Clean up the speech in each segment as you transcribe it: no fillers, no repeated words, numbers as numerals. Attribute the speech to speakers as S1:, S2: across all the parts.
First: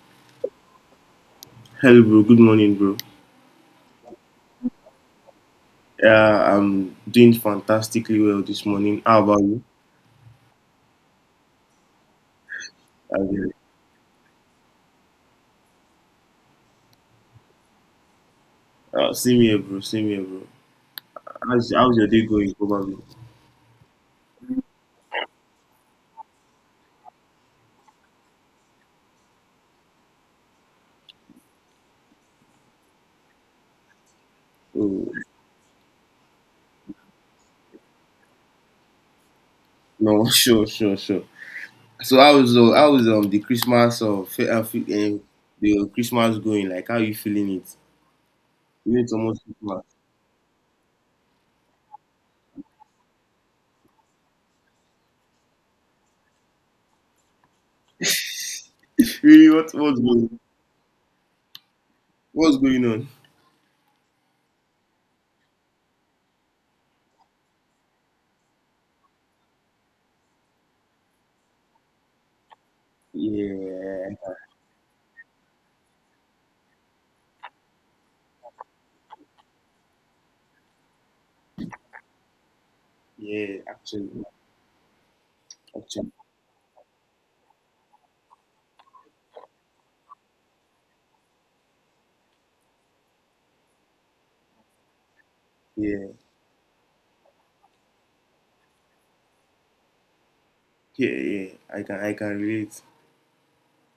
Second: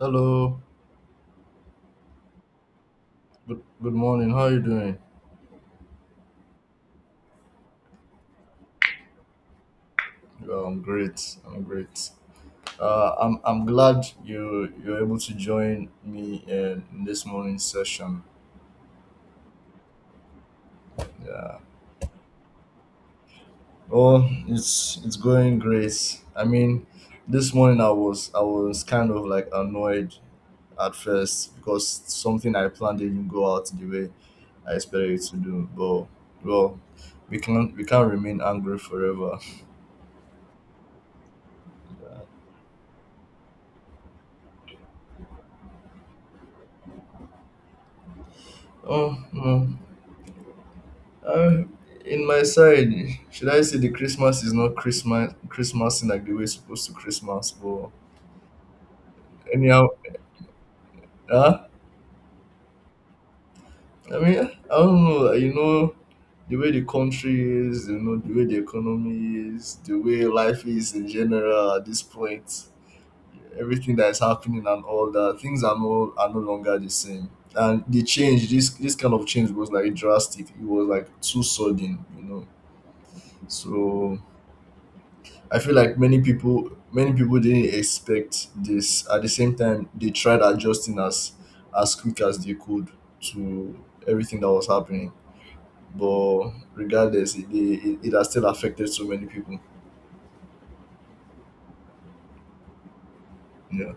S1: Hello.
S2: Hello, bro. Good morning, bro.
S1: Good morning. How are you doing?
S2: Yeah, I'm doing fantastically well this morning. How about you?
S1: Yeah, I'm great. I'm great. Uh, I'm
S2: Okay.
S1: I'm glad you're able to join me in this morning's session.
S2: Same here, bro. Same here, bro.
S1: Yeah.
S2: How's your day going, probably?
S1: Oh, it's going great. I mean, this morning I was kind of like annoyed at first because something I planned didn't go out the way I expected
S2: Oh,
S1: it to do. But well, we can't remain angry forever.
S2: no, sure, sure, sure. So how was the Christmas the Christmas going? Like, how you feeling it? You know, it's
S1: Oh
S2: almost
S1: no.
S2: Christmas.
S1: Uh, in my side, should I say the Christmas is not Christmas Christmas in like the way it's supposed to Christmas, but
S2: Really,
S1: anyhow, huh?
S2: what's going on?
S1: I mean, I don't know. You know the way the country is, you know the way the economy is, the way life is in general at this point. Everything that
S2: Yeah,
S1: is happening and all that things are no longer the same. And the change, this kind of change was like drastic. It was like too sudden,
S2: yeah. Actually,
S1: So I feel like
S2: actually,
S1: many people didn't expect this. At the same time, they tried adjusting as quick as they could to everything that was happening.
S2: yeah,
S1: But regardless, it has still affected so many people.
S2: yeah, yeah. I can relate.
S1: Yeah.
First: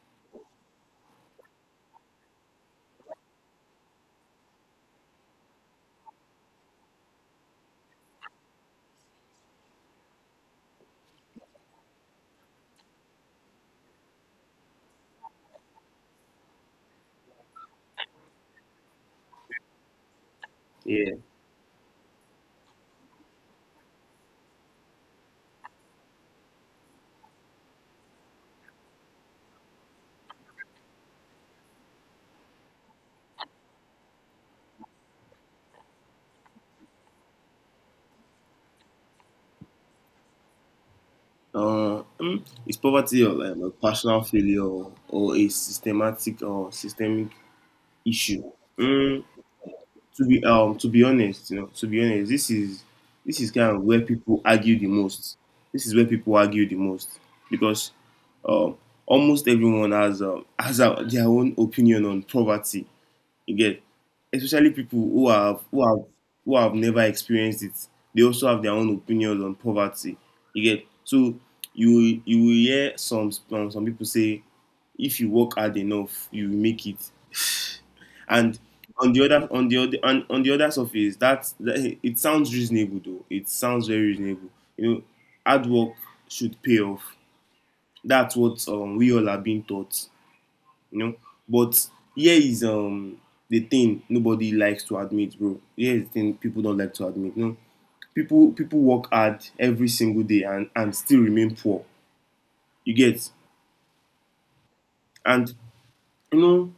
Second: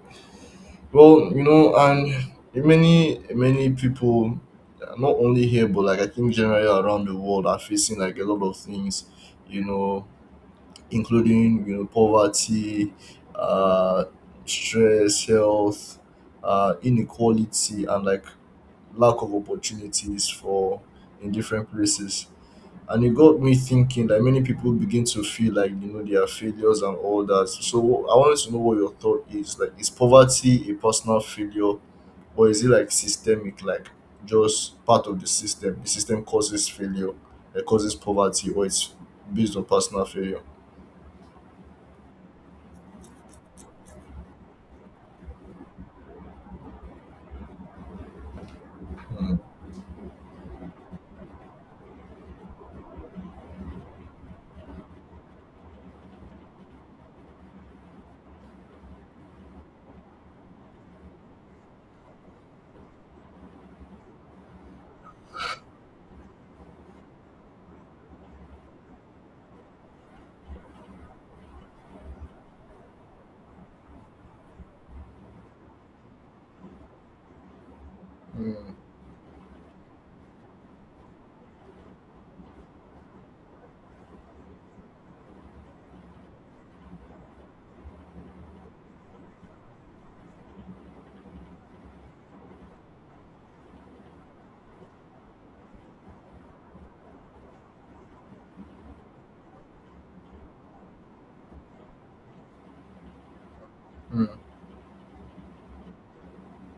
S1: Well, you know, and many people, not only here, but like I think generally around the world, are facing like a lot of things. You know, including poverty, uh, stress, health, inequality, and like lack of opportunities for
S2: Yeah.
S1: in different places. And it got me thinking that many people begin to feel like they are failures and all that. So I wanted to know what your thought is. Like, is poverty a personal failure, or is it like systemic? Like, just part of the system. The system causes failure, it causes poverty, or it's based on personal failure.
S2: Is poverty or like a personal failure, or a systematic or systemic issue? Mm,
S1: Mm.
S2: to be to be honest, this is kind of where people argue the most. This is where people argue the most because um almost everyone has has their own opinion on poverty. You get, especially people who have never experienced it. They also have their own opinions on poverty. You get. So you you will hear some people say, if you work hard enough, you will make it.
S1: Mm.
S2: And on the other on the other on the other surface, that it sounds reasonable though. It sounds very reasonable. You know, hard work should pay off. That's what, we all are being taught you know. But here is the thing nobody likes to admit, bro. Here is the thing people don't like to admit. You know, people work hard every single day, and still remain poor. You get,
S1: Mm,
S2: and you know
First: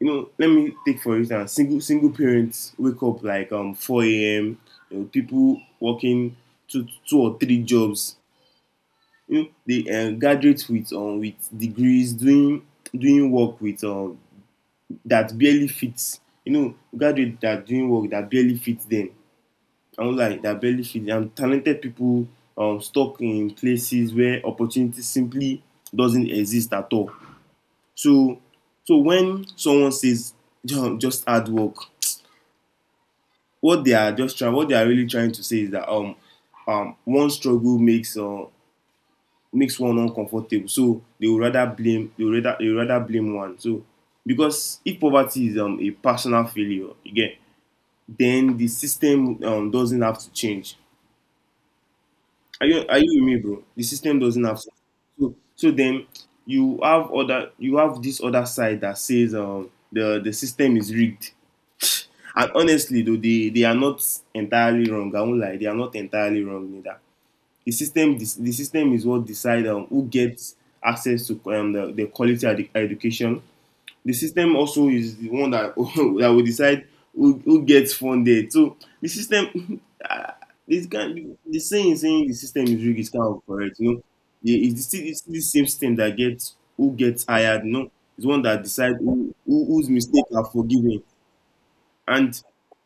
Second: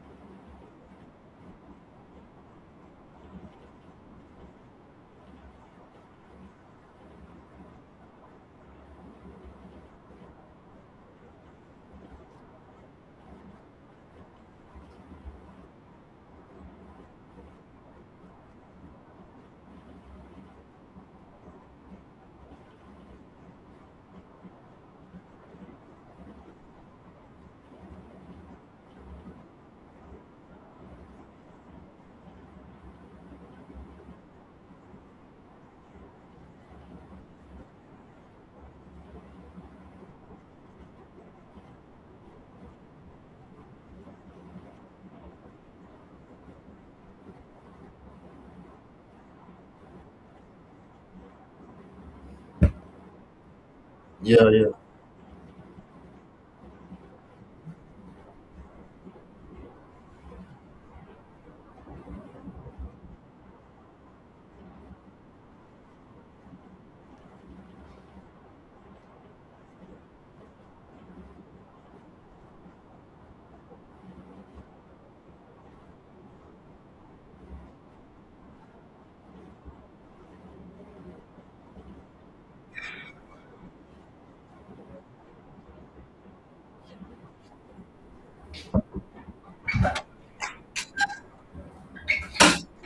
S2: let me take, for instance, single parents wake up like 4 a.m. You know, people working two or three jobs. You know they, graduate with degrees, doing work with that barely fits. You know, graduates that are doing work that barely fits them. I am like that barely fits them. And talented people, stuck in places where opportunity simply doesn't exist at all. So, when someone says just hard work, what they are really trying to say is that, one struggle makes one uncomfortable. So they would rather blame one. So, because if poverty is, a personal failure, again, then the system, doesn't have to change. Are you with me, bro? The system doesn't
S1: yeah,
S2: have
S1: yeah.
S2: to. So, then you have this other side that says, the system is rigged. And honestly, though they are not entirely wrong. I won't lie, they are not entirely wrong neither. The system is what decides, who gets access to, the quality education. The system also is the one that that will decide who gets funded. So the system ah, this kind the saying the system is rigged is kind of correct, you know. The It's the still it's still the same system that gets who gets hired, you know. It's one that decides whose mistake are forgiven, and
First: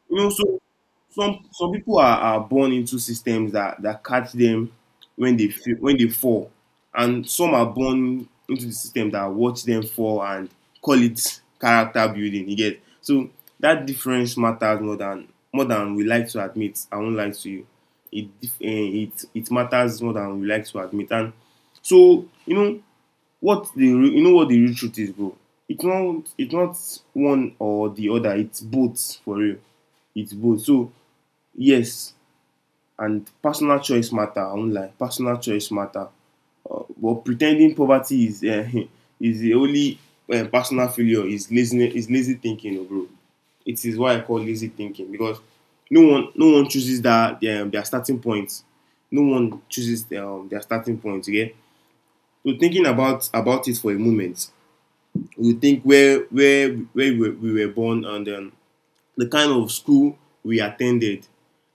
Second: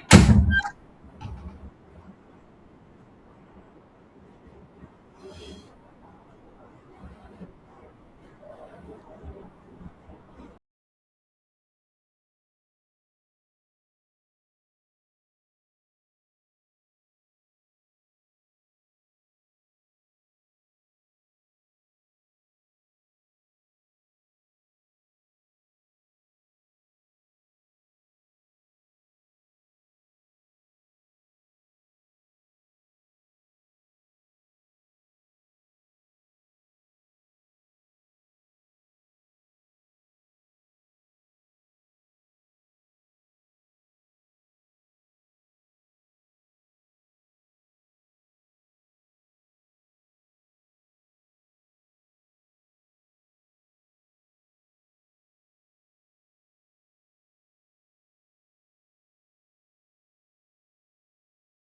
S2: so some people are, born into systems that, catch them when when they fall, and some are born into the system that watch them fall and call it character building. You get, so that difference matters more than we like to admit. I won't lie to you. It dif- eh, it matters more than we like to admit. And so you know what, you know what the real truth is, bro. It's not one or the other. It's both for real. It's both. So, yes, and personal choice matter. I won't lie. Personal choice matter. But pretending poverty is, is the only, personal failure is lazy, is lazy thinking, oh, bro. It is why I call lazy thinking, because no one chooses their starting point. No one chooses, their starting point. Okay, so thinking about it for a moment, we think where we were born, and the kind of school we attended,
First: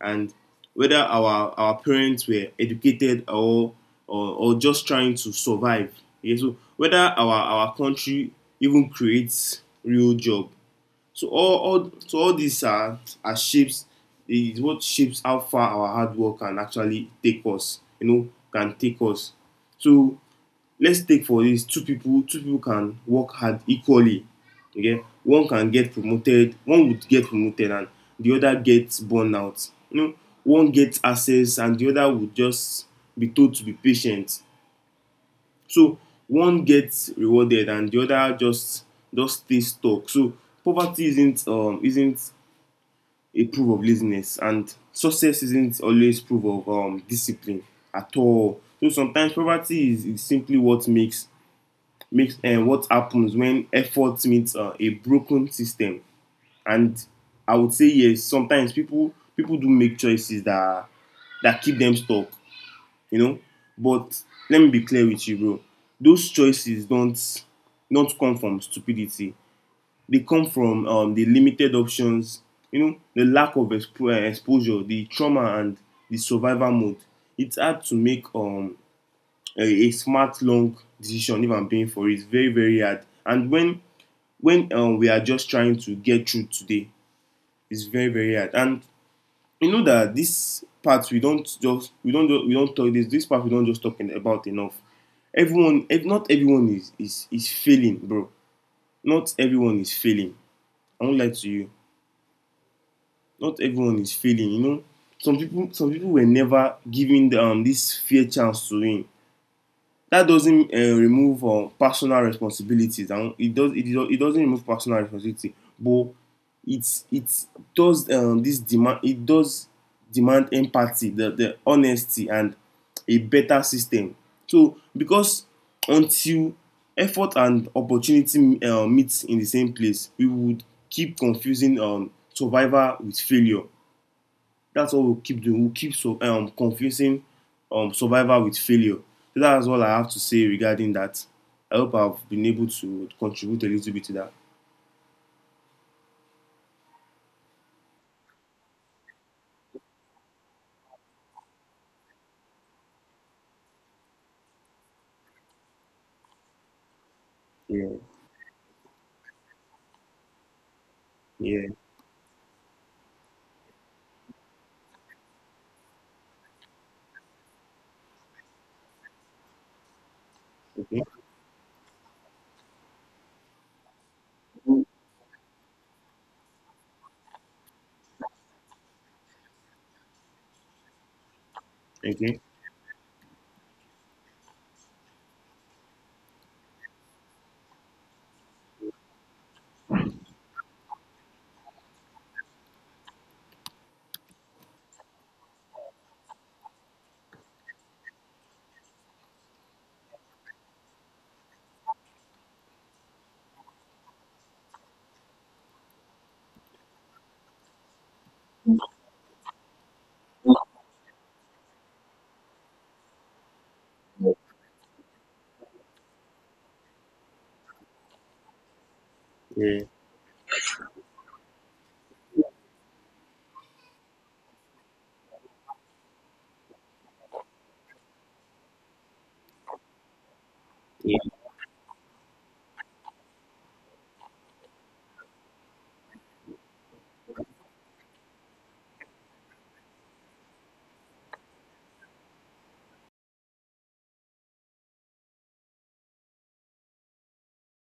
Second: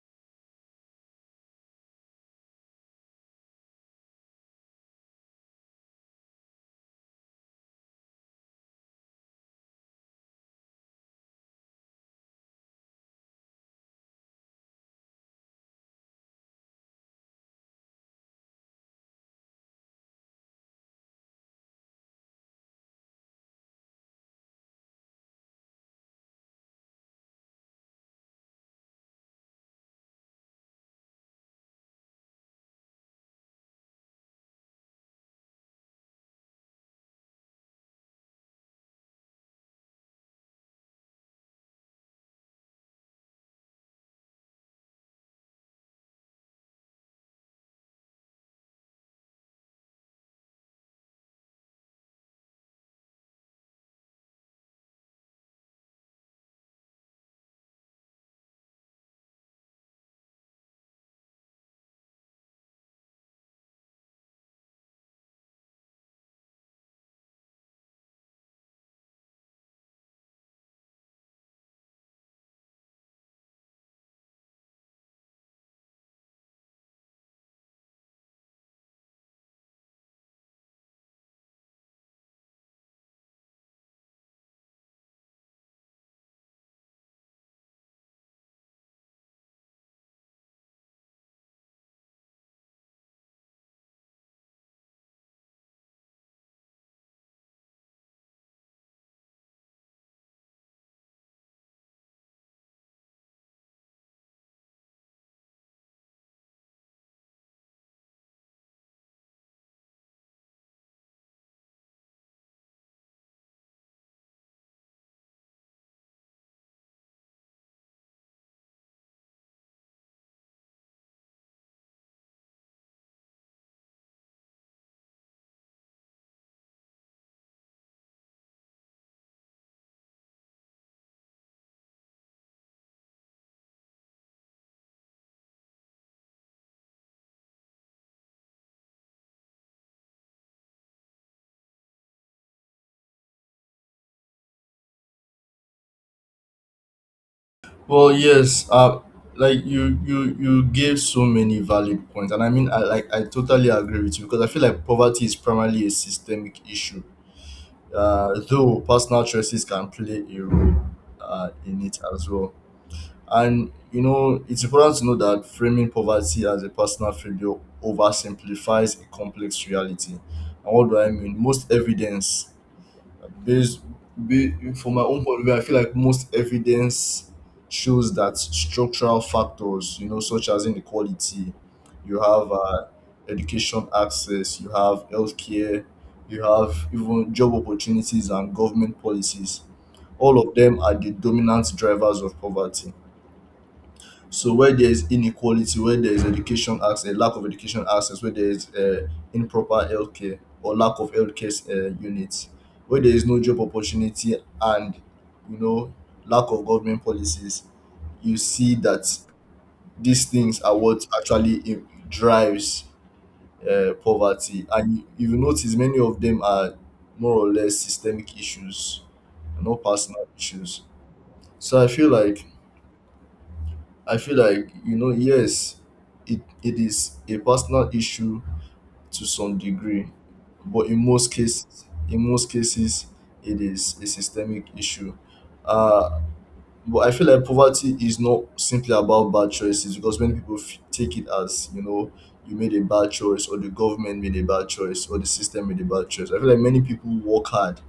S2: and whether our parents were educated or just trying to survive. Yeah, so whether our country even creates real job. So all so all these are shapes is what shapes how far our hard work can actually take us, you know, can take us. So let's take, for this, two people can work hard equally. Okay, one would get promoted, and the other gets burn out, you know. One gets access, and the other would just be told to be patient. So one gets rewarded, and the other just stays stuck. So poverty isn't a proof of laziness, and success isn't always proof of discipline at all. So sometimes poverty is simply what makes makes and what happens when effort meets, a broken system. And I would say, yes, sometimes people do make choices that keep them stuck, you know. But let me be clear with you, bro. Those choices don't come from stupidity. They come from, the limited options, you know, the lack of exposure, the trauma, and the survival mode. It's hard to make, a smart, long decision if I'm paying for it. It's very, very hard. And when we are just trying to get through today, it's very, very hard. And you know, that this part we don't just we don't talk this this part we don't just talk about enough. Everyone Not everyone is failing, bro. Not everyone is failing. I won't lie to you. Not everyone is failing, you know. Some people were never given this fair chance to win. That doesn't, remove, personal responsibilities, and it doesn't remove personal responsibility, but it does, demand empathy, the honesty, and a better system. So, because until effort and opportunity, meet in the same place, we would keep confusing, survival with failure. That's what will keep doing. Will keep confusing, survival with failure. So that's all I have to say regarding that. I hope I've been able to contribute a little bit to that.
S1: Well, yes. Like you gave so many valid points, and I I totally agree with you because I feel like poverty is primarily a systemic issue.
S2: Yeah,
S1: Though personal choices can play a role,
S2: yeah,
S1: in it as well. And you know, it's important to know that framing poverty as a personal failure oversimplifies a complex reality. And what do
S2: okay,
S1: I mean? Most evidence There's be from my own point of view, I feel like most evidence shows that structural factors, you know, such as inequality, you
S2: okay,
S1: have education access, you have healthcare, you have even job opportunities and government policies. All of them are the dominant drivers of poverty. So where there is inequality, where there is education access, lack of education access, where there is improper healthcare or lack of healthcare units, where there is no job opportunity and you know lack of government policies, you see that these things are what drives poverty. And you will notice many of them are more or less systemic issues,
S2: yeah,
S1: not personal issues. So I feel like, you know, yes, it is a personal issue to some degree, but
S2: yeah,
S1: in most cases, it is a systemic issue. Uh, but I feel like poverty is not simply about bad choices because take it as, you know, you made a bad choice or the government made a bad choice or the system made a bad choice. I feel like many people work hard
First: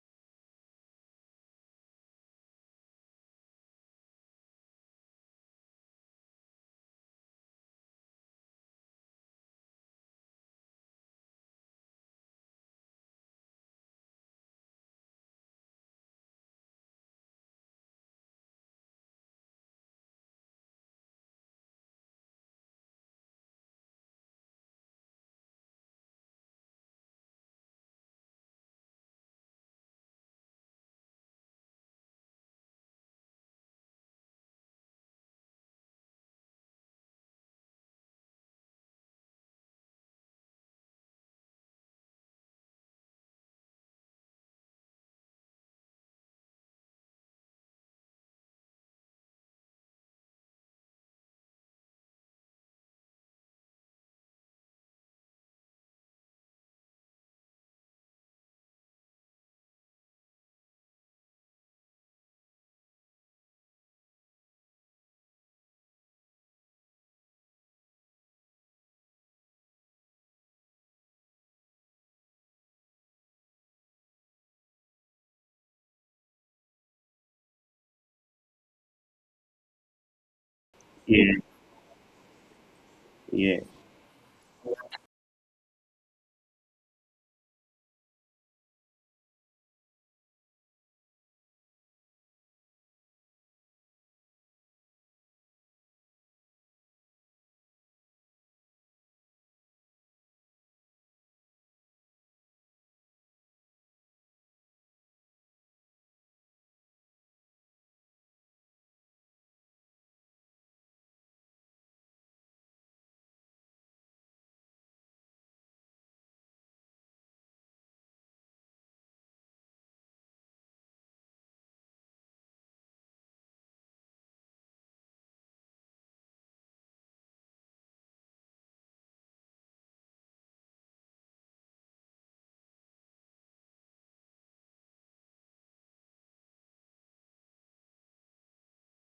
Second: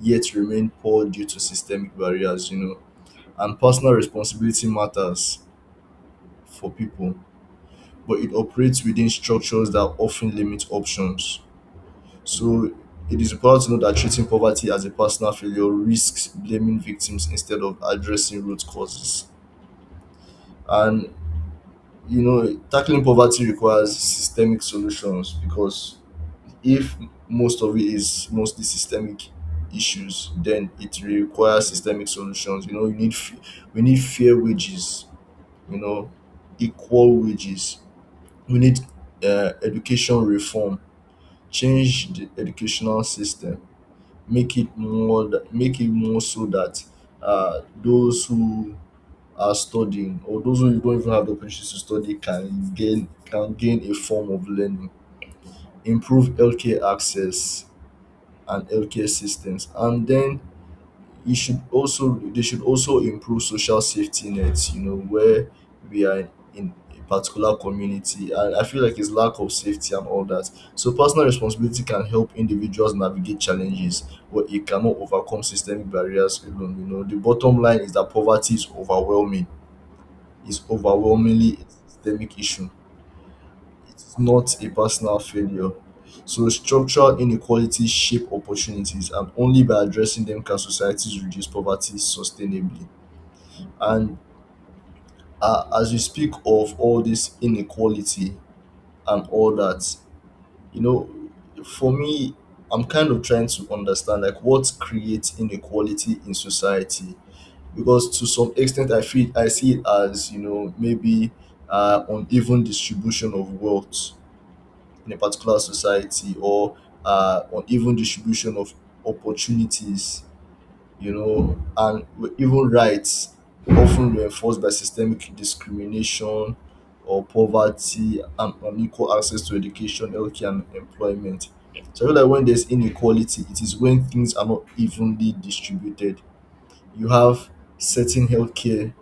S1: yet remain poor due to systemic barriers, you know, and personal responsibility matters for people but it operates within structures that often limit options. So it is important to note that treating poverty as a personal failure risks blaming victims instead of addressing root causes. And you know, tackling poverty requires systemic solutions because if mostly systemic issues, then it requires systemic solutions. You know, we need fair wages. You know, equal wages. We need education reform, change the educational system, make it more so that those who are studying or those who don't even have the opportunity to study can gain a form of learning, improve healthcare access and healthcare systems, and then you should also they should also improve social safety nets. You know, where we are in a particular community, and I feel like it's lack of safety and all that. So personal responsibility can help individuals navigate challenges but it cannot overcome systemic barriers alone. You know, the bottom line is that poverty is overwhelming It's
S2: yeah.
S1: overwhelmingly a systemic issue,
S2: Yeah.
S1: it's not a personal failure. So structural inequalities shape opportunities, and only by addressing them can societies reduce poverty sustainably. And as you speak of all this inequality and all that, you know, for me, I'm kind of trying to understand like what creates inequality in society. Because to some extent, I feel I see it as you know maybe uneven distribution of wealth in a particular society or on even distribution of opportunities, you know, and even rights often reinforced by systemic discrimination or poverty and unequal access to education, healthcare, and employment. So I feel like when there's inequality, it is when things are not evenly distributed. You have certain healthcare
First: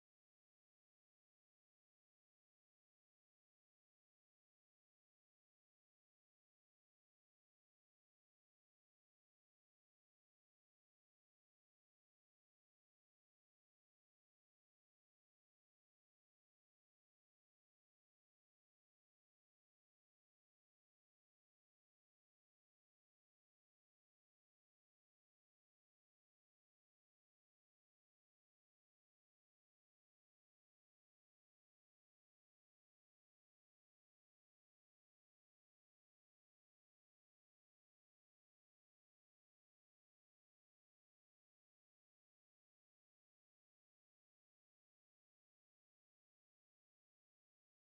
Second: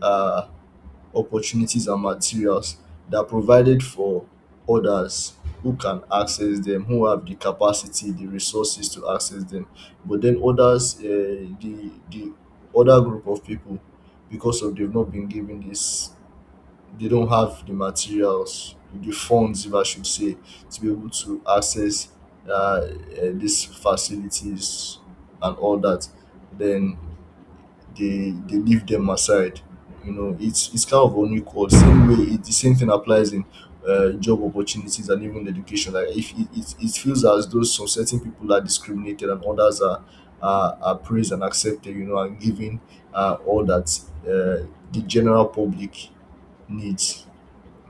S1: uh, opportunities and materials that provided for others who can access them, who have the capacity the resources to access them, but then others the other group of people, because of they've not been given this, they don't have the materials, the funds if I should say, to be able to access uh, uh, these facilities and all that, then they leave them aside. You know, it's kind of unequal. Same way, it, the same thing applies in job opportunities and even education. Like if it, it, it feels as though some certain people are discriminated and others are praised and accepted. You know, and given all that uh, the general public needs.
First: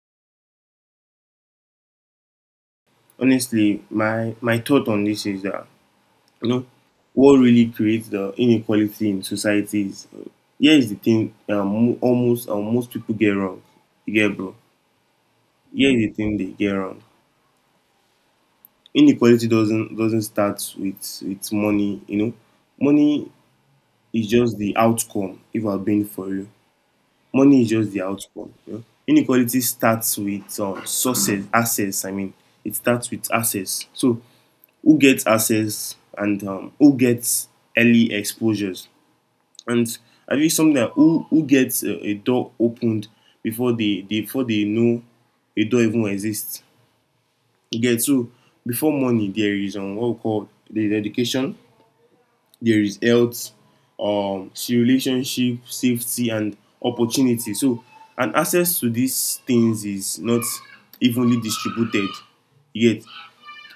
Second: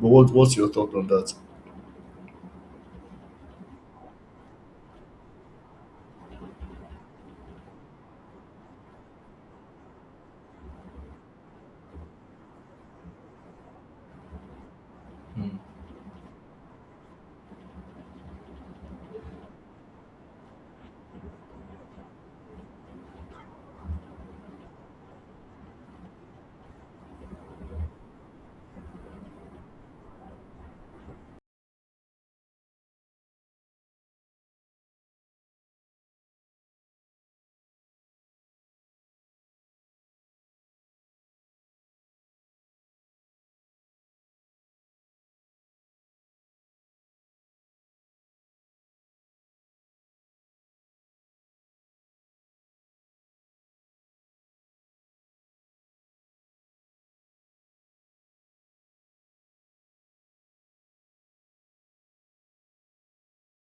S1: But what's your thought on that?
S2: Honestly, my thought on this is that, you know, what really creates the inequality in society is, here is the thing, mo- almost most people get wrong. You get, bro. Here is the thing they get wrong. Inequality doesn't start with money, you know. Money is just the outcome, if I'm being for you, money is just the outcome. You know, inequality starts with, sources, access, I mean, it starts with access. So who gets access, and, who gets early exposures, and I think something that, who gets a door opened before they before they know a door even exists. You get. So before money there is, what we call the education. There is health, relationship, safety, and opportunity. So, and access to these things is not evenly distributed yet.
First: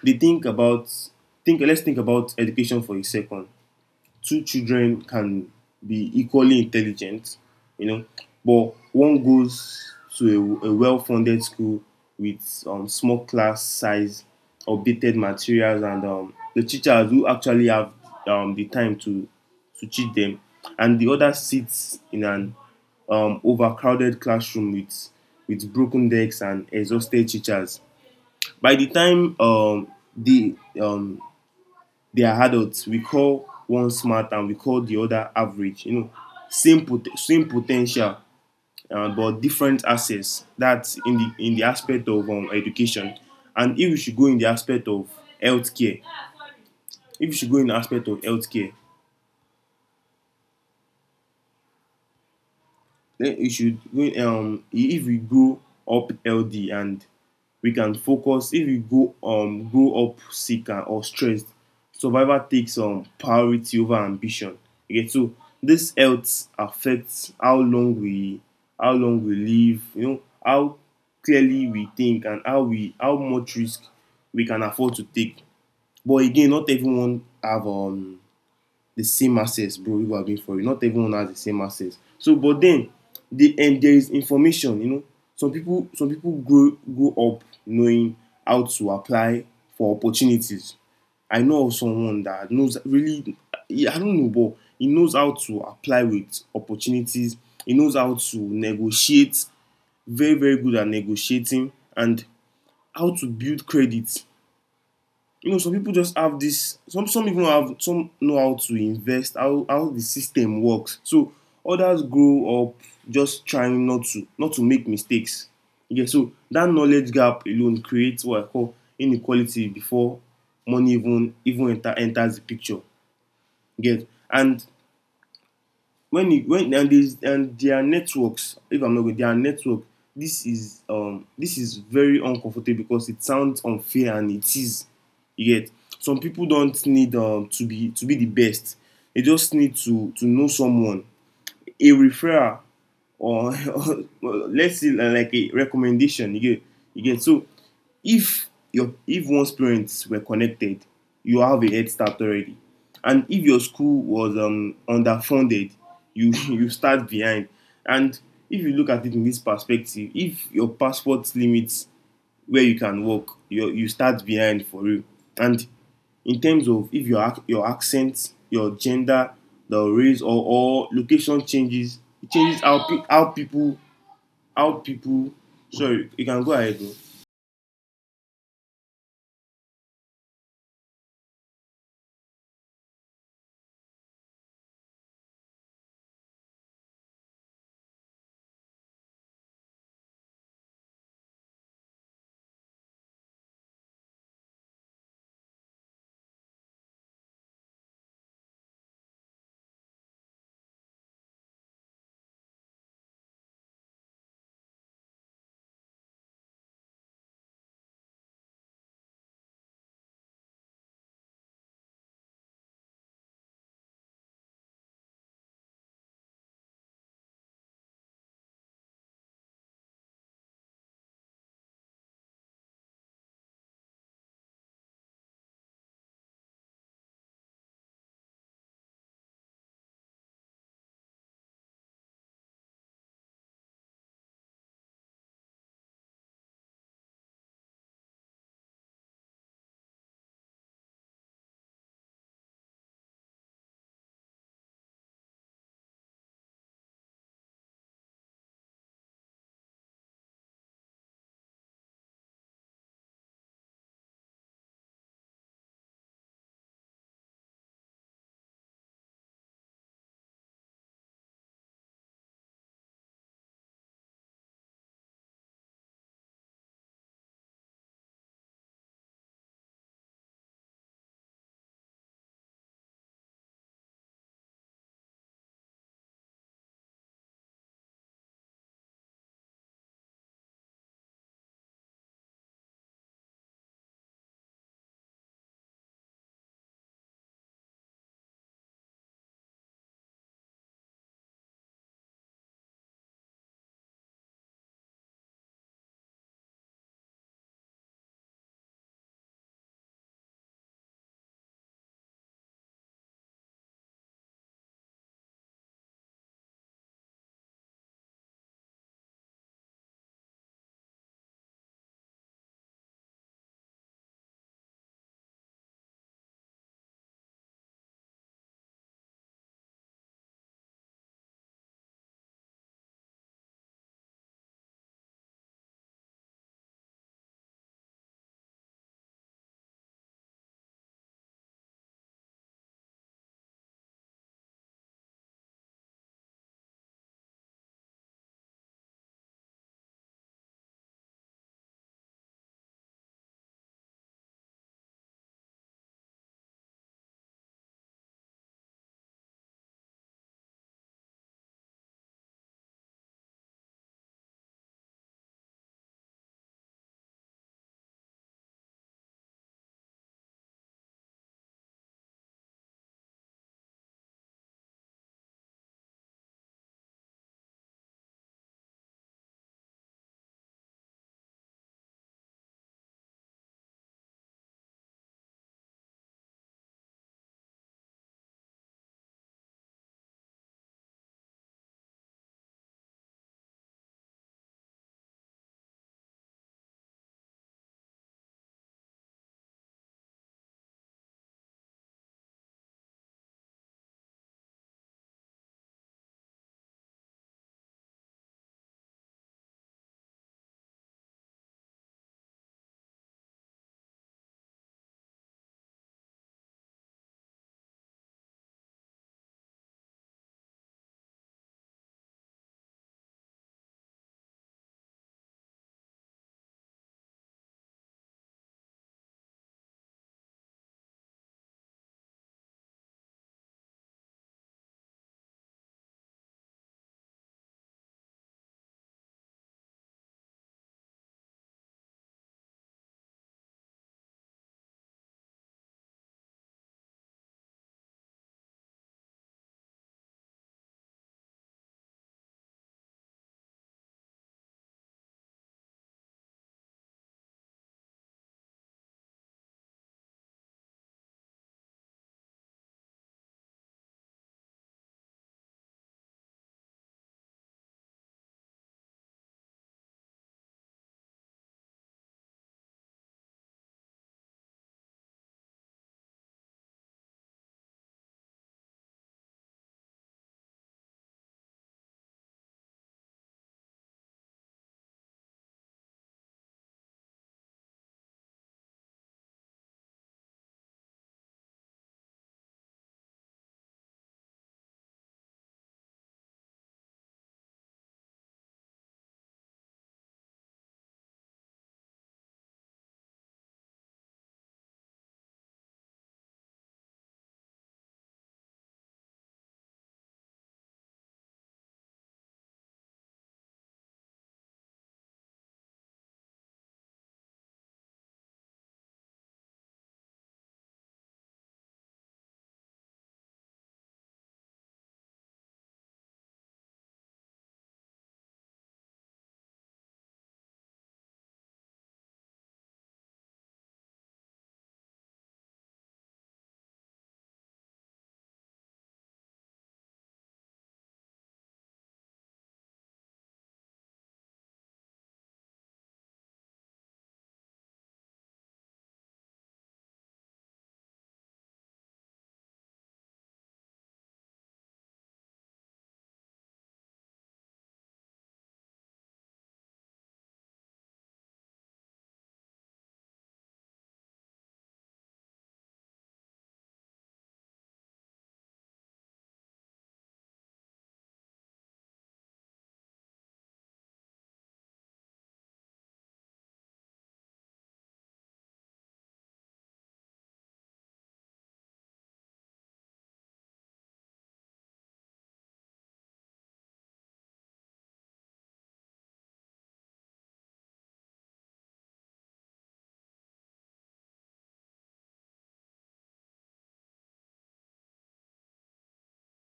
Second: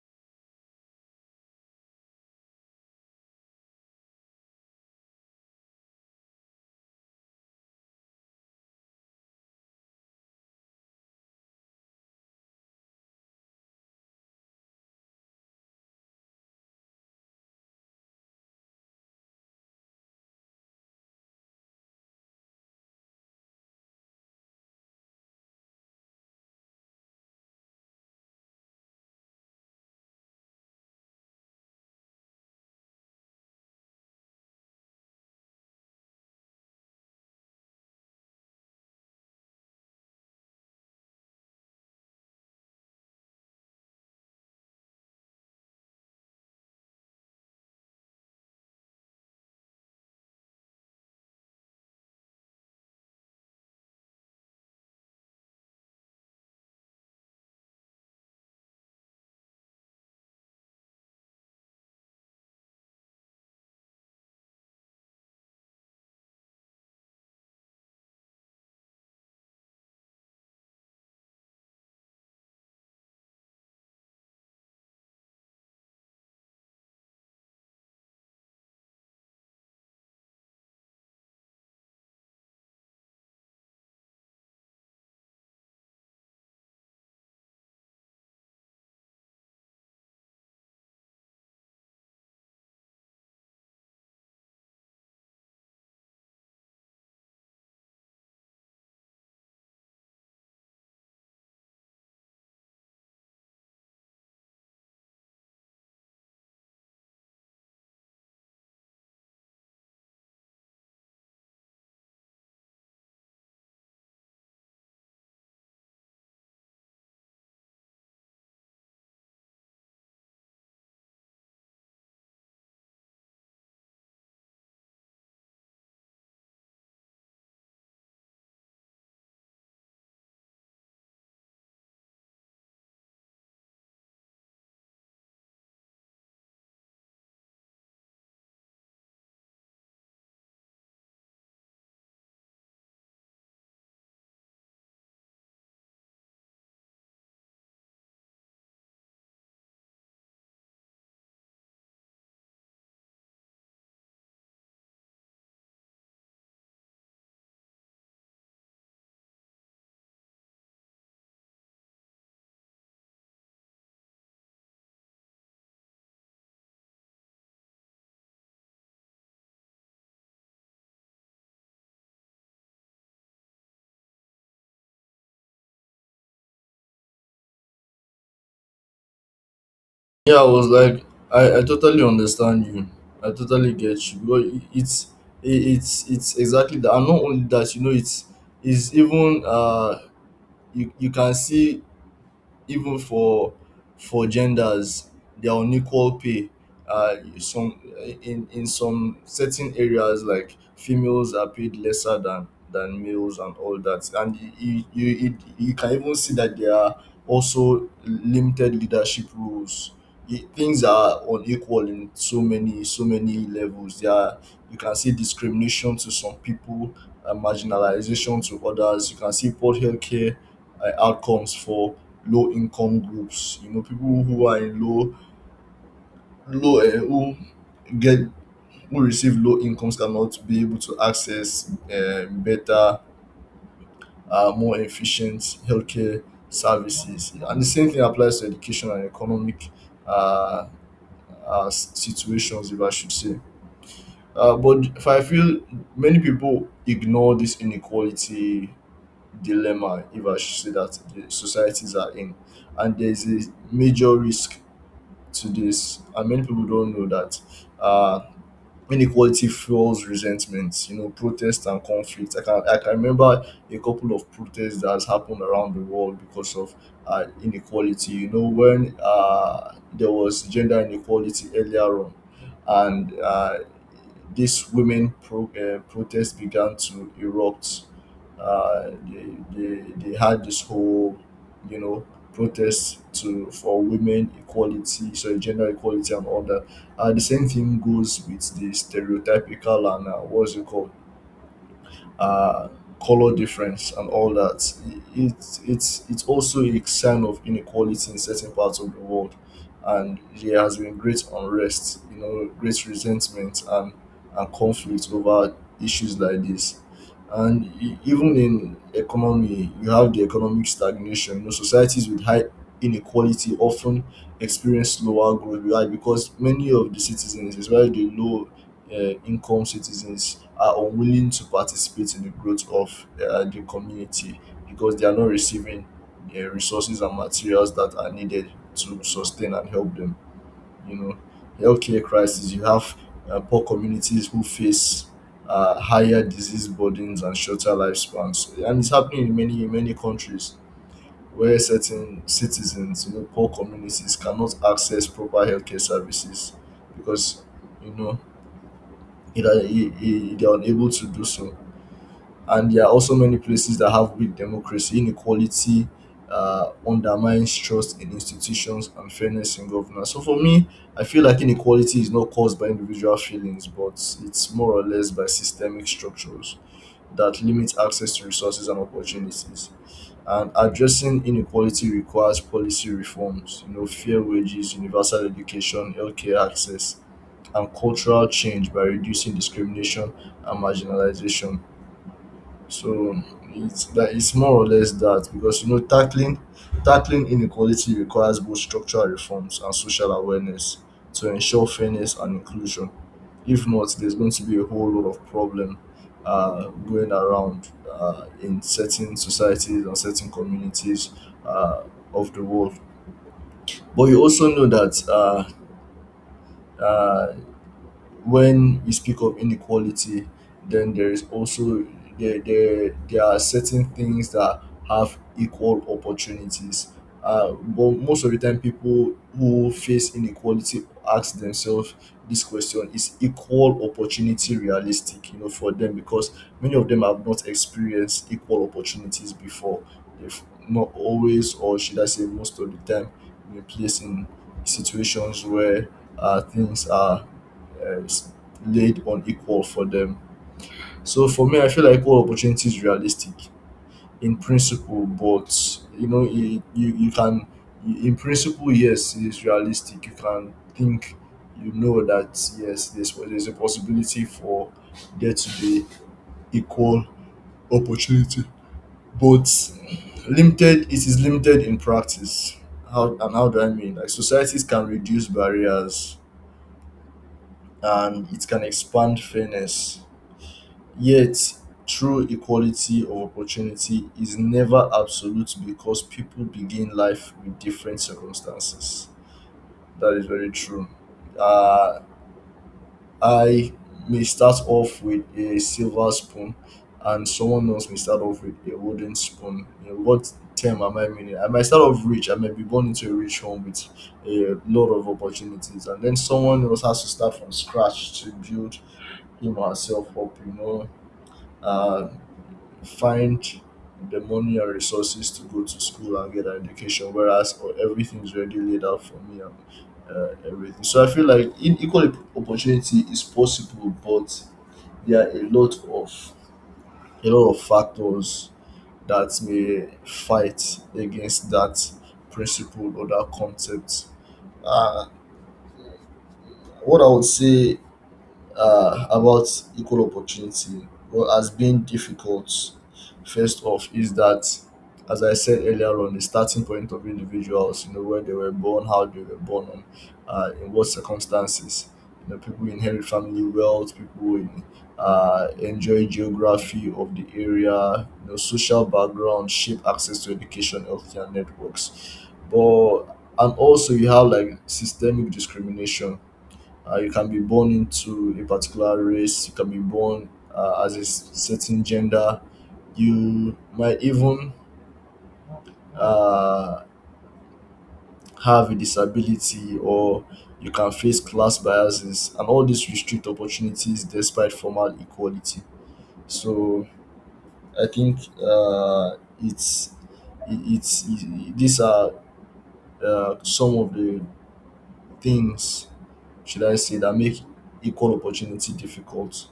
S2: They think about think. Let's think about education for a second. Two children can be equally intelligent, you know, but one goes to a well-funded school with, small class size, updated materials, and, the teachers who actually have, the time to teach them, and the other sits in an, overcrowded classroom with broken desks and exhausted teachers. By the time, the um, they are adults, we call one smart and we call the other average, you know. Same potential, but different access. That's in the, aspect of, education. And if you should go in the aspect of healthcare. If you should go in the aspect of healthcare, then you should if we grow up healthy, and we can focus. If we go grow up sick or stressed, survival takes, priority over ambition. Okay, so this health affects how long we live, you know, how clearly we think, and how much risk we can afford to take. But again, not everyone have, the same access, bro. You are being for it. Not everyone has the same access. So, but then, the and there is information. You know, some people grow up knowing how to apply for opportunities. I know of someone that knows really. Yeah, I don't know, but he knows how to apply with opportunities. He knows how to negotiate. Very, very good at negotiating and how to build credit, you know, some people just have this. Some even have some, know how to invest, how the system works. So others grow up just trying not to make mistakes. Yeah, so that knowledge gap alone creates what I call inequality before money even enters the picture. Get. And when and there's and their networks, if I'm not wrong, their network, this is very uncomfortable because it sounds unfair, and it is. You get. Some people don't need, to be the best, they just need to know someone, a referral, or, or let's see, like a recommendation. You get. You get. So if your, if one's parents were connected, you have a head start already. And if your school was underfunded, you you start behind. And if you look at it in this perspective, if your passport limits where you can work, you start behind for real. And in terms of, if your, your accent, your gender, the race, or location changes, it changes how people, how people. Sorry, you can go ahead, bro.
S1: Yeah, I was like, I totally understand you. I totally get you. Because it's exactly that. And not only that, you know, it's even you you can see even for genders there are unequal pay some in some certain areas like females are paid lesser than males and all that, and you can even see that there are also limited leadership roles. Things are unequal in so many levels. There are, you can see discrimination to some people, marginalization to others. You can see poor healthcare outcomes for low income groups. You know, people who are in low, who get, who receive low incomes cannot be able to access better, more efficient healthcare services. And the same thing applies to education and economic uh, situations, if I should say. But if I feel many people ignore this inequality dilemma, if I should say that the societies are in, and there is a major risk to this, and many people don't know that uh, inequality fuels resentment. You know, protest and conflict. I can remember a couple of protests that has happened around the world because of inequality. You know, when there was gender inequality earlier on, and protests began to erupt. Uh, they had this whole, you know, protest to for women equality, so gender equality and all that. The same thing goes with the stereotypical and what's it called? Uh, color difference and all that. It's also a sign of inequality in certain parts of the world, and there has been great unrest, you know, great resentment and conflict over issues like this. And even in economy, you have the economic stagnation. You know, societies with high inequality often experience slower growth. Why? Because many of the citizens, especially the low income citizens, are unwilling to participate in the growth of the community because they are not receiving the resources and materials that are needed to sustain and help them. You know, healthcare crisis. You have poor communities who face higher disease burdens and shorter lifespans, and it's happening in many countries where certain citizens, you know, poor communities cannot access proper healthcare services because you know they are unable to do so. And there are also many places that have weak democracy. Inequality undermines trust in institutions and fairness in governance. So for me, I feel like inequality is not caused by individual feelings, but it's more or less by systemic structures that limit access to resources and opportunities. And addressing inequality requires policy reforms, you know, fair wages, universal education, healthcare access, and cultural change by reducing discrimination and marginalization. So it's more or less that because tackling inequality requires both structural reforms and social awareness to ensure fairness and inclusion. If not, there's going to be a whole lot of problem going around in certain societies and certain communities uh, of the world. But you also know that uh, when you speak of inequality, then there is also there are certain things that have equal opportunities. But most of the time, people who face inequality ask themselves this question: is equal opportunity realistic? You know, for them, because many of them have not experienced equal opportunities before. They've not always, or should I say, most of the time, been placed in situations where things are is laid on equal for them. So for me, I feel like equal opportunity is realistic in principle, but you know, it you, you can in principle, yes, it is realistic. You can think, you know, that yes, there's a possibility for there to be equal opportunity, but limited. It is limited in practice. How, and how do I mean? Like, societies can reduce barriers and it can expand fairness. Yet true equality of opportunity is never absolute because people begin life with different circumstances. That is very true. Uh, I may start off with a silver spoon, and someone else may start off with a wooden spoon. You know what term am I meaning? I might start off rich. I may be born into a rich home with a lot of opportunities, and then someone else has to start from scratch to build him or herself up. Uh, Find the money and resources to go to school and get an education, whereas oh, everything's already laid out for me and everything. So I feel like in equal opportunity is possible, but there are a lot of factors that may fight against that principle or that concept. Uh, what I would say about equal opportunity, well, has been difficult. First off is that, as I said earlier on, the starting point of individuals, you know, where they were born, how they were born, and in what circumstances. You know, people inherit family wealth, people enjoy geography of the area. You know, social background shape access to education, healthcare, networks. But and also you have like systemic discrimination. You can be born into a particular race, you can be born as a certain gender, you might even uh, have a disability, or you can face class biases, and all these restrict opportunities despite formal equality. So I think it's these are some of the things, should I say, that make equal opportunity difficult.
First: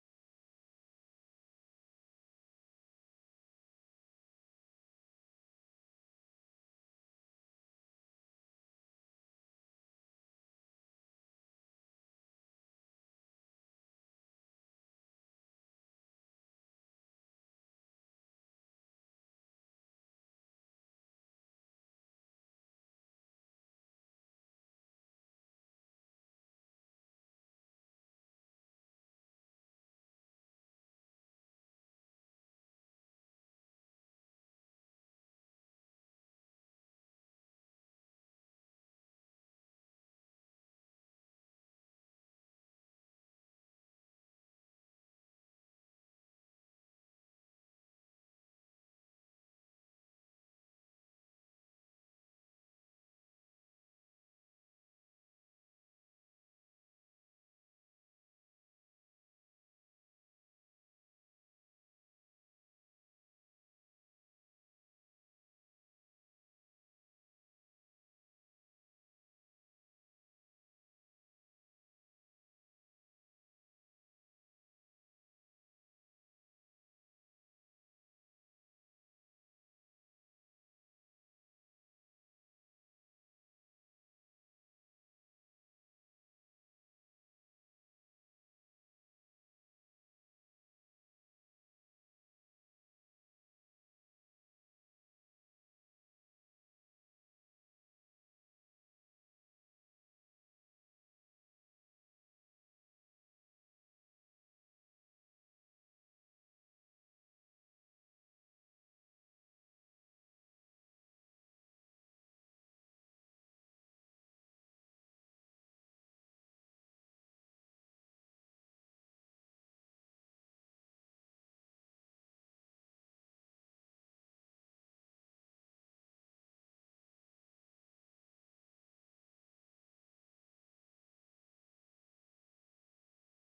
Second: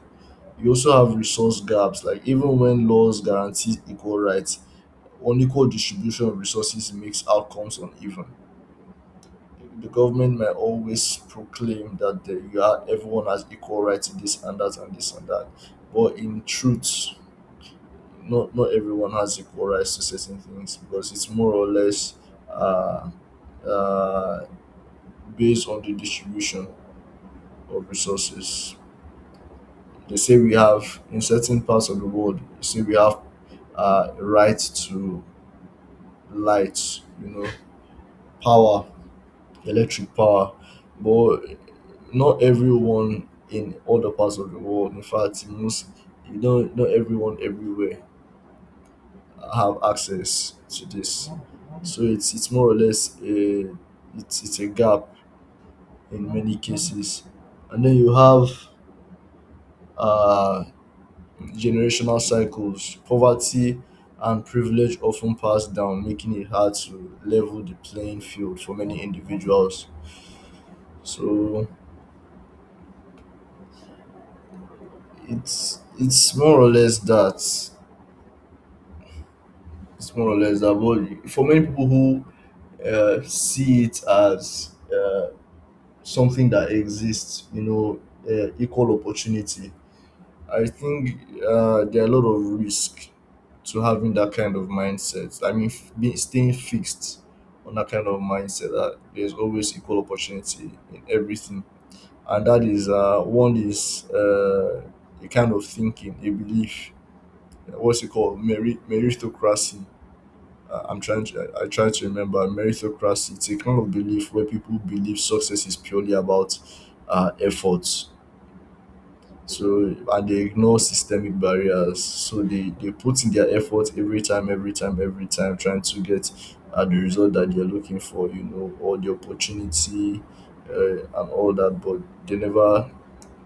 S1: You also have resource gaps. Like, even when laws guarantee equal rights, unequal distribution of resources makes outcomes uneven. The government might always proclaim that the, you are, everyone has equal rights in this and that and this and that, but in truth, not everyone has equal rights to certain things, because it's more or less uh, uh, based on the distribution of resources. They say we have, in certain parts of the world, they say we have right to light, you know, power, electric power. But not everyone in other parts of the world, in fact, in most, you know, not everyone everywhere have access to this. So it's more or less a, it's a gap in many cases. And then you have uh generational cycles. Poverty and privilege often pass down, making it hard to level the playing field for many individuals. So it's more or less that. It's more or less that. But for many people who see it as something that exists, you know, equal opportunity, I think there are a lot of risk to having that kind of mindset. I mean, being, staying fixed on that kind of mindset that there's always equal opportunity in everything, and that is one is a kind of thinking, a belief. What's it called? Meritocracy. I'm trying to, I try to remember meritocracy. It's a kind of belief where people believe success is purely about efforts, so, and they ignore systemic barriers. So they put in their effort every time, every time, every time, trying to get the result that they're looking for, you know, or the opportunity and all that. But they never,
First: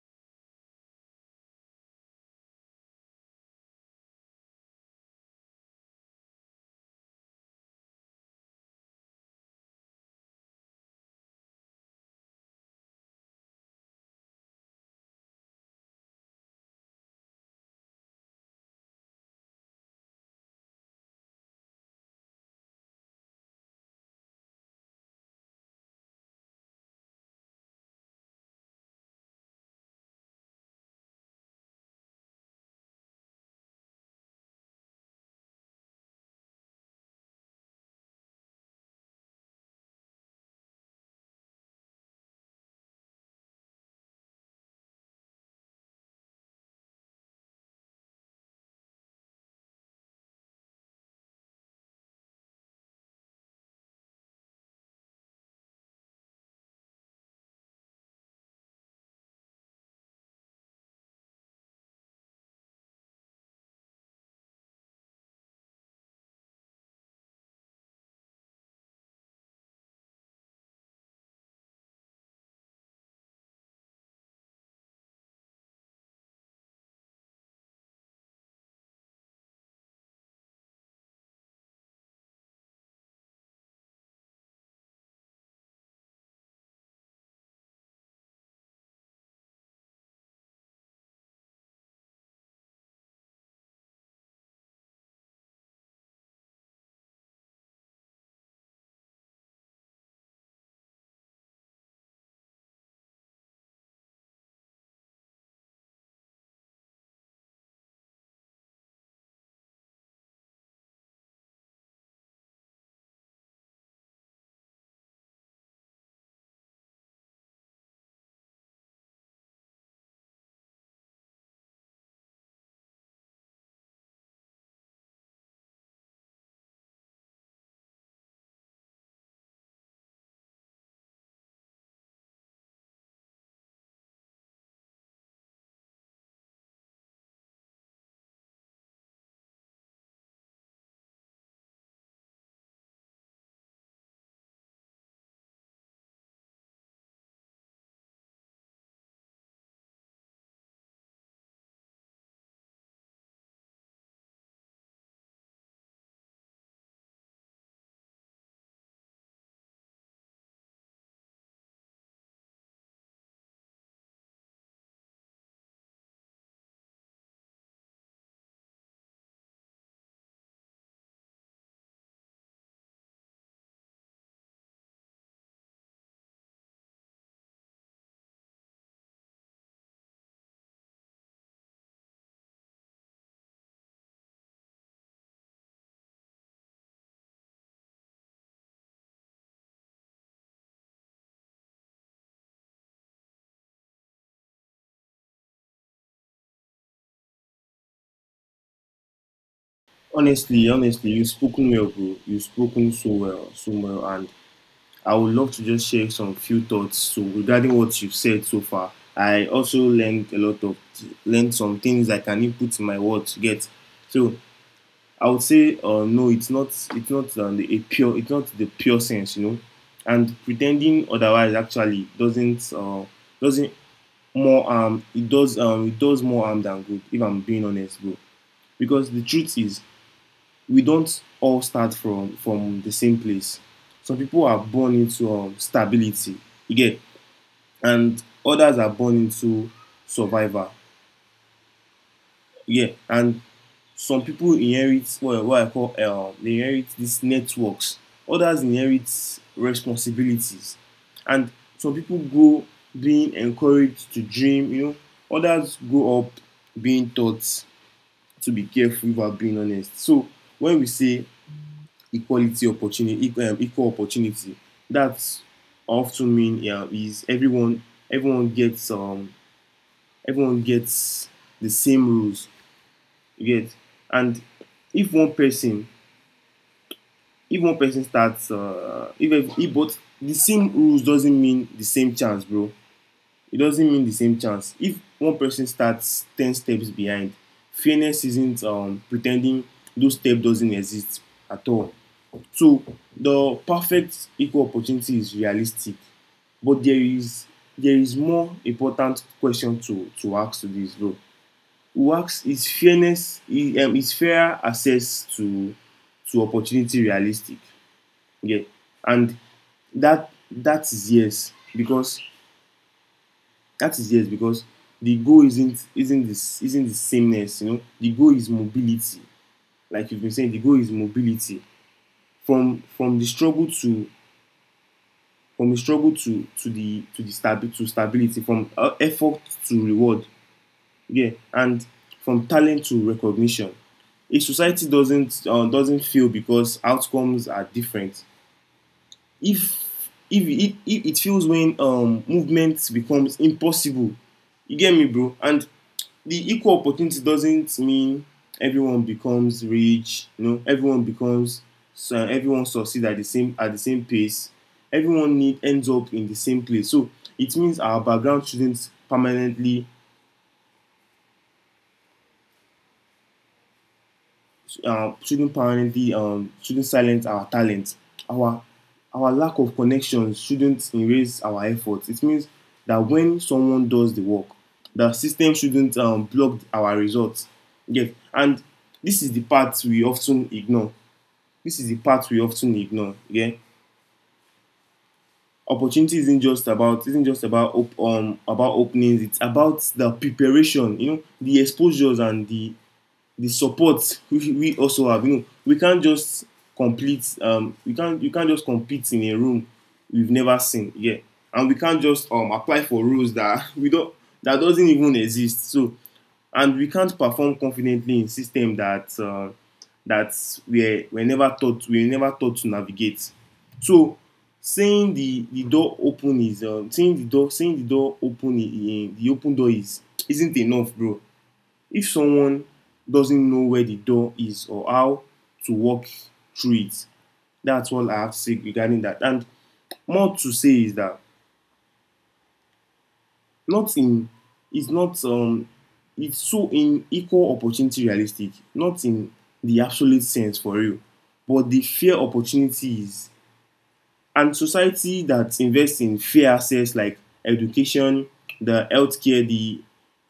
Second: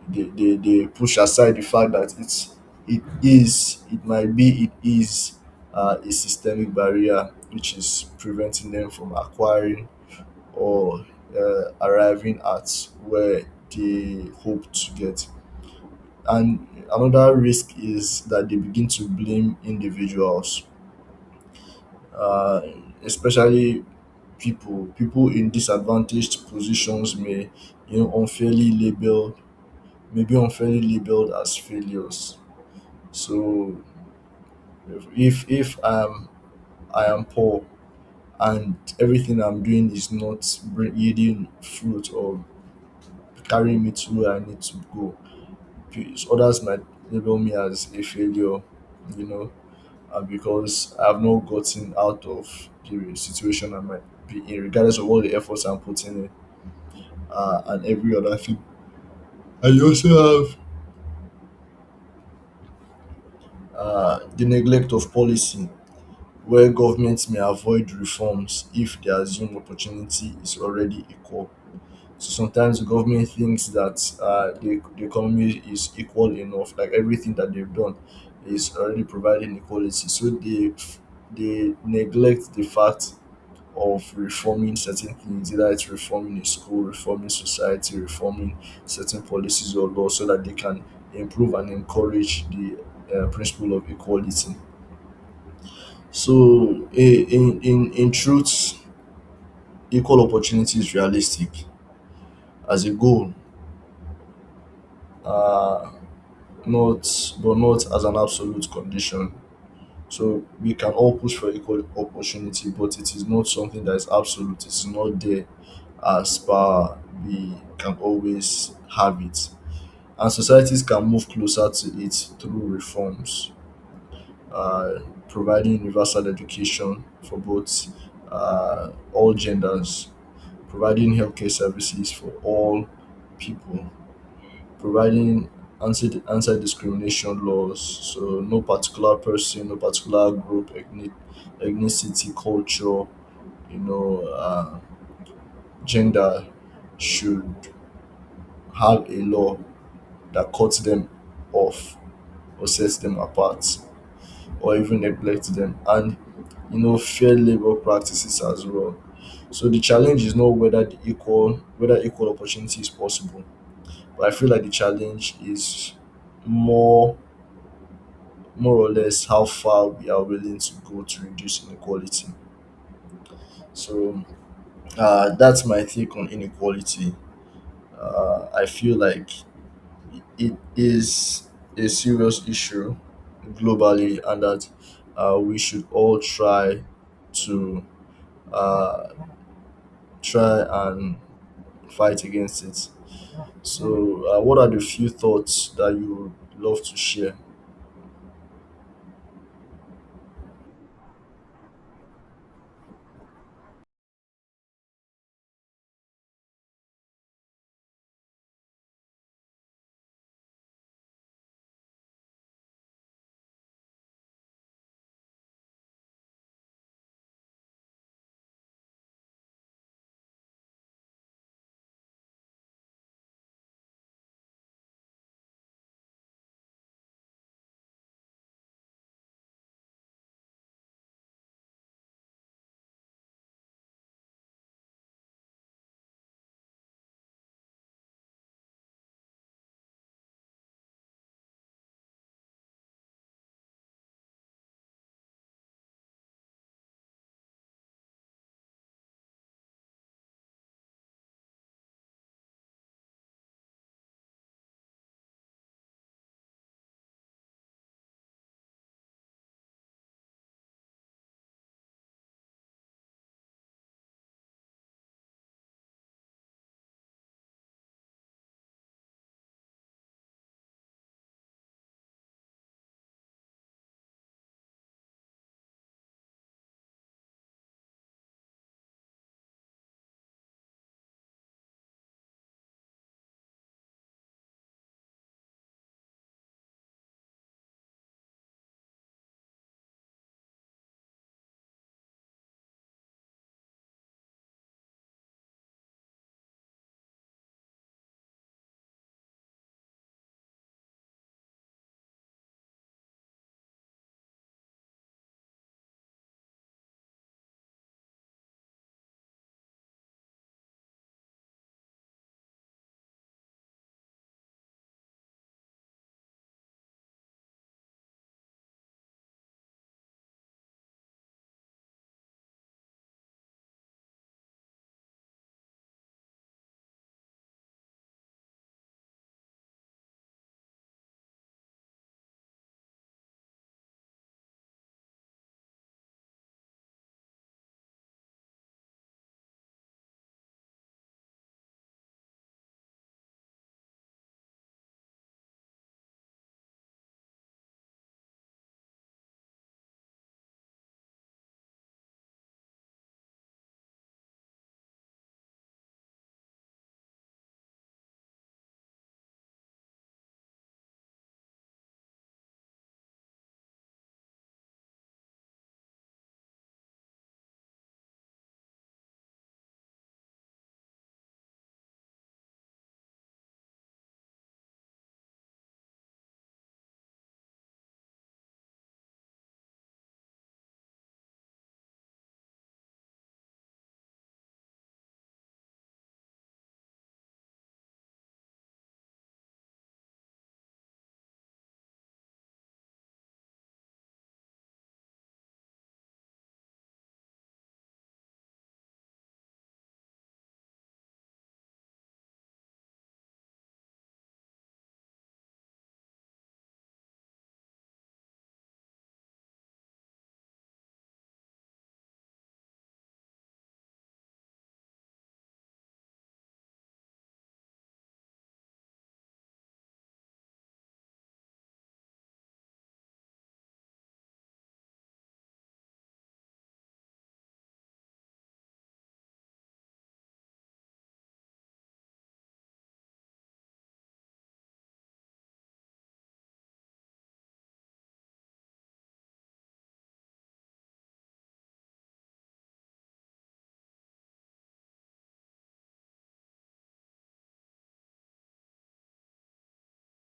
S1: they push aside the fact that it's it is it might be it is a systemic barrier which is preventing them from acquiring or arriving at where they hope to get. And another risk is that they begin to blame individuals, uh, especially people. People in disadvantaged positions may, you know, unfairly labelled, maybe unfairly labeled as failures. So if I am poor and everything I'm doing is not yielding fruit or carrying me to where I need to go, others might label me as a failure, you know, because I've not gotten out of the situation I might be in, regardless of all the efforts I'm putting in and every other thing. I also have the neglect of policy, where governments may avoid reforms if they assume opportunity is already equal. So sometimes the government thinks that the economy is equal enough, like everything that they've done is already providing equality. So they neglect the fact of reforming certain things, either it's reforming a school, reforming society, reforming certain policies or laws, so that they can improve and encourage the principle of equality. So, in truth, equal opportunity is realistic as a goal, uh, not but not as an absolute condition. So we can all push for equal opportunity, but it is not something that is absolute. It is not there, as power we can always have it. And societies can move closer to it through reforms: uh, providing universal education for both all genders, providing healthcare services for all people, providing anti discrimination laws, so no particular person, no particular group, ethnic, ethnicity, culture, you know, uh, gender, should have a law that cuts them off, or sets them apart, or even neglects them, and you know, fair labor practices as well. So the challenge is not whether the equal whether equal opportunity is possible, but I feel like the challenge is more more or less how far we are willing to go to reduce inequality. So, that's my take on inequality. I feel like it is a serious issue globally, and that we should all try to uh, try and fight against it. So, what are the few thoughts that you would love to share?
S2: Honestly, honestly, you've spoken well, bro. You've spoken so well, so well, and I would love to just share some few thoughts so regarding what you've said so far. I also learned a lot of, learned some things I can input in my words. Get. So I would say, no, it's not. It's not, a pure, it's not the pure sense, you know. And pretending otherwise actually doesn't more it does more harm than good, if I'm being honest, bro. Because the truth is, we don't all start from the same place. Some people are born into, stability, you get, and others are born into survival, yeah. And some people inherit what I call, they inherit these networks. Others inherit responsibilities, and some people grow being encouraged to dream. You know, others grow up being taught to be careful about being honest. So when we say equality opportunity, equal opportunity, that's often mean, yeah, is everyone, everyone gets um everyone gets the same rules. You get. And if one person if one person starts, if both the same rules doesn't mean the same chance, bro. It doesn't mean the same chance. If one person starts ten steps behind, fairness isn't, pretending those steps doesn't exist at all. So the perfect equal opportunity is realistic, but there is, there is more important question to ask to this, bro. Who asks is fairness is fair access to opportunity realistic? Yeah. And that is yes, because that is yes because the goal isn't this isn't the sameness, you know. The goal is mobility. Like you've been saying, the goal is mobility. From the struggle to, to the stabi- to stability, from effort to reward, yeah, and from talent to recognition. A society doesn't fail because outcomes are different. if if it feels when, movement becomes impossible, you get me, bro. And the equal opportunity doesn't mean everyone becomes rich, you know, everyone becomes so everyone succeed at the same pace, everyone need ends up in the same place. So it means our background shouldn't permanently, shouldn't silence our talent. Our our lack of connections shouldn't erase our efforts. It means that when someone does the work, the system shouldn't, block our results. Yes. And this is the part we often ignore. This is the part we often ignore. Yeah, opportunity isn't just about, about openings. It's about the preparation. You know, the exposures and the support we also have. You know, we can't just complete. We can't You can't just compete in a room we've never seen. Yeah, and we can't just, apply for rules that we don't that doesn't even exist. So, and we can't perform confidently in system that, that we we never taught to navigate. So, seeing the door open is, seeing the door open in the open door is, isn't enough, bro. If someone doesn't know where the door is or how to walk through it, that's all I have to say regarding that. And more to say is that, not in it's not it's so in equal opportunity realistic, not in the absolute sense for real, but the fair opportunities and society that invests in fair access like education, the healthcare, the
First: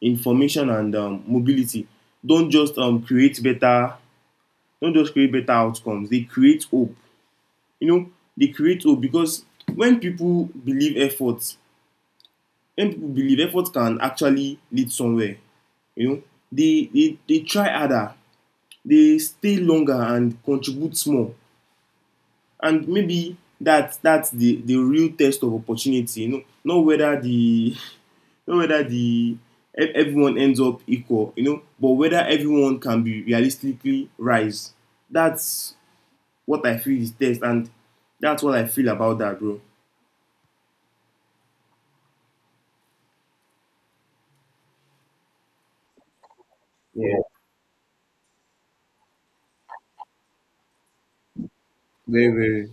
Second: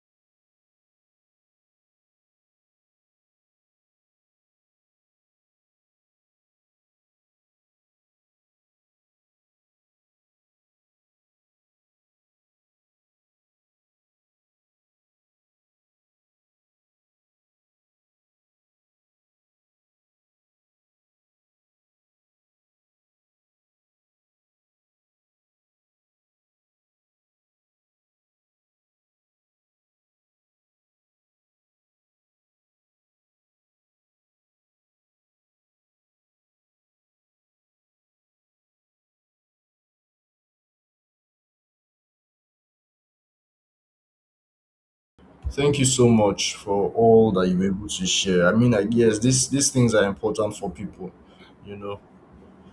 S2: information, and mobility don't just um, create better don't just create better outcomes. They create hope, you know. They create hope because when people believe effort can actually lead somewhere, you know, they try harder, they stay longer, and contribute more. And maybe that's the real test of opportunity, you know. Not whether the, not whether the, everyone ends up equal, you know, but whether everyone can be realistically rise. That's what I feel is text, and that's what I feel about that, bro.
S1: Thank you so much for
S2: Yeah,
S1: all that you were able to share. I mean, I guess these things are important for people, you know.
S2: very, very,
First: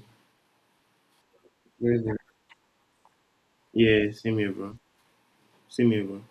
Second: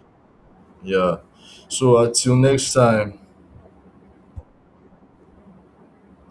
S1: Yeah. So
S2: very, very.
S1: until next time.
S2: Yeah, same here, bro. Same here, bro.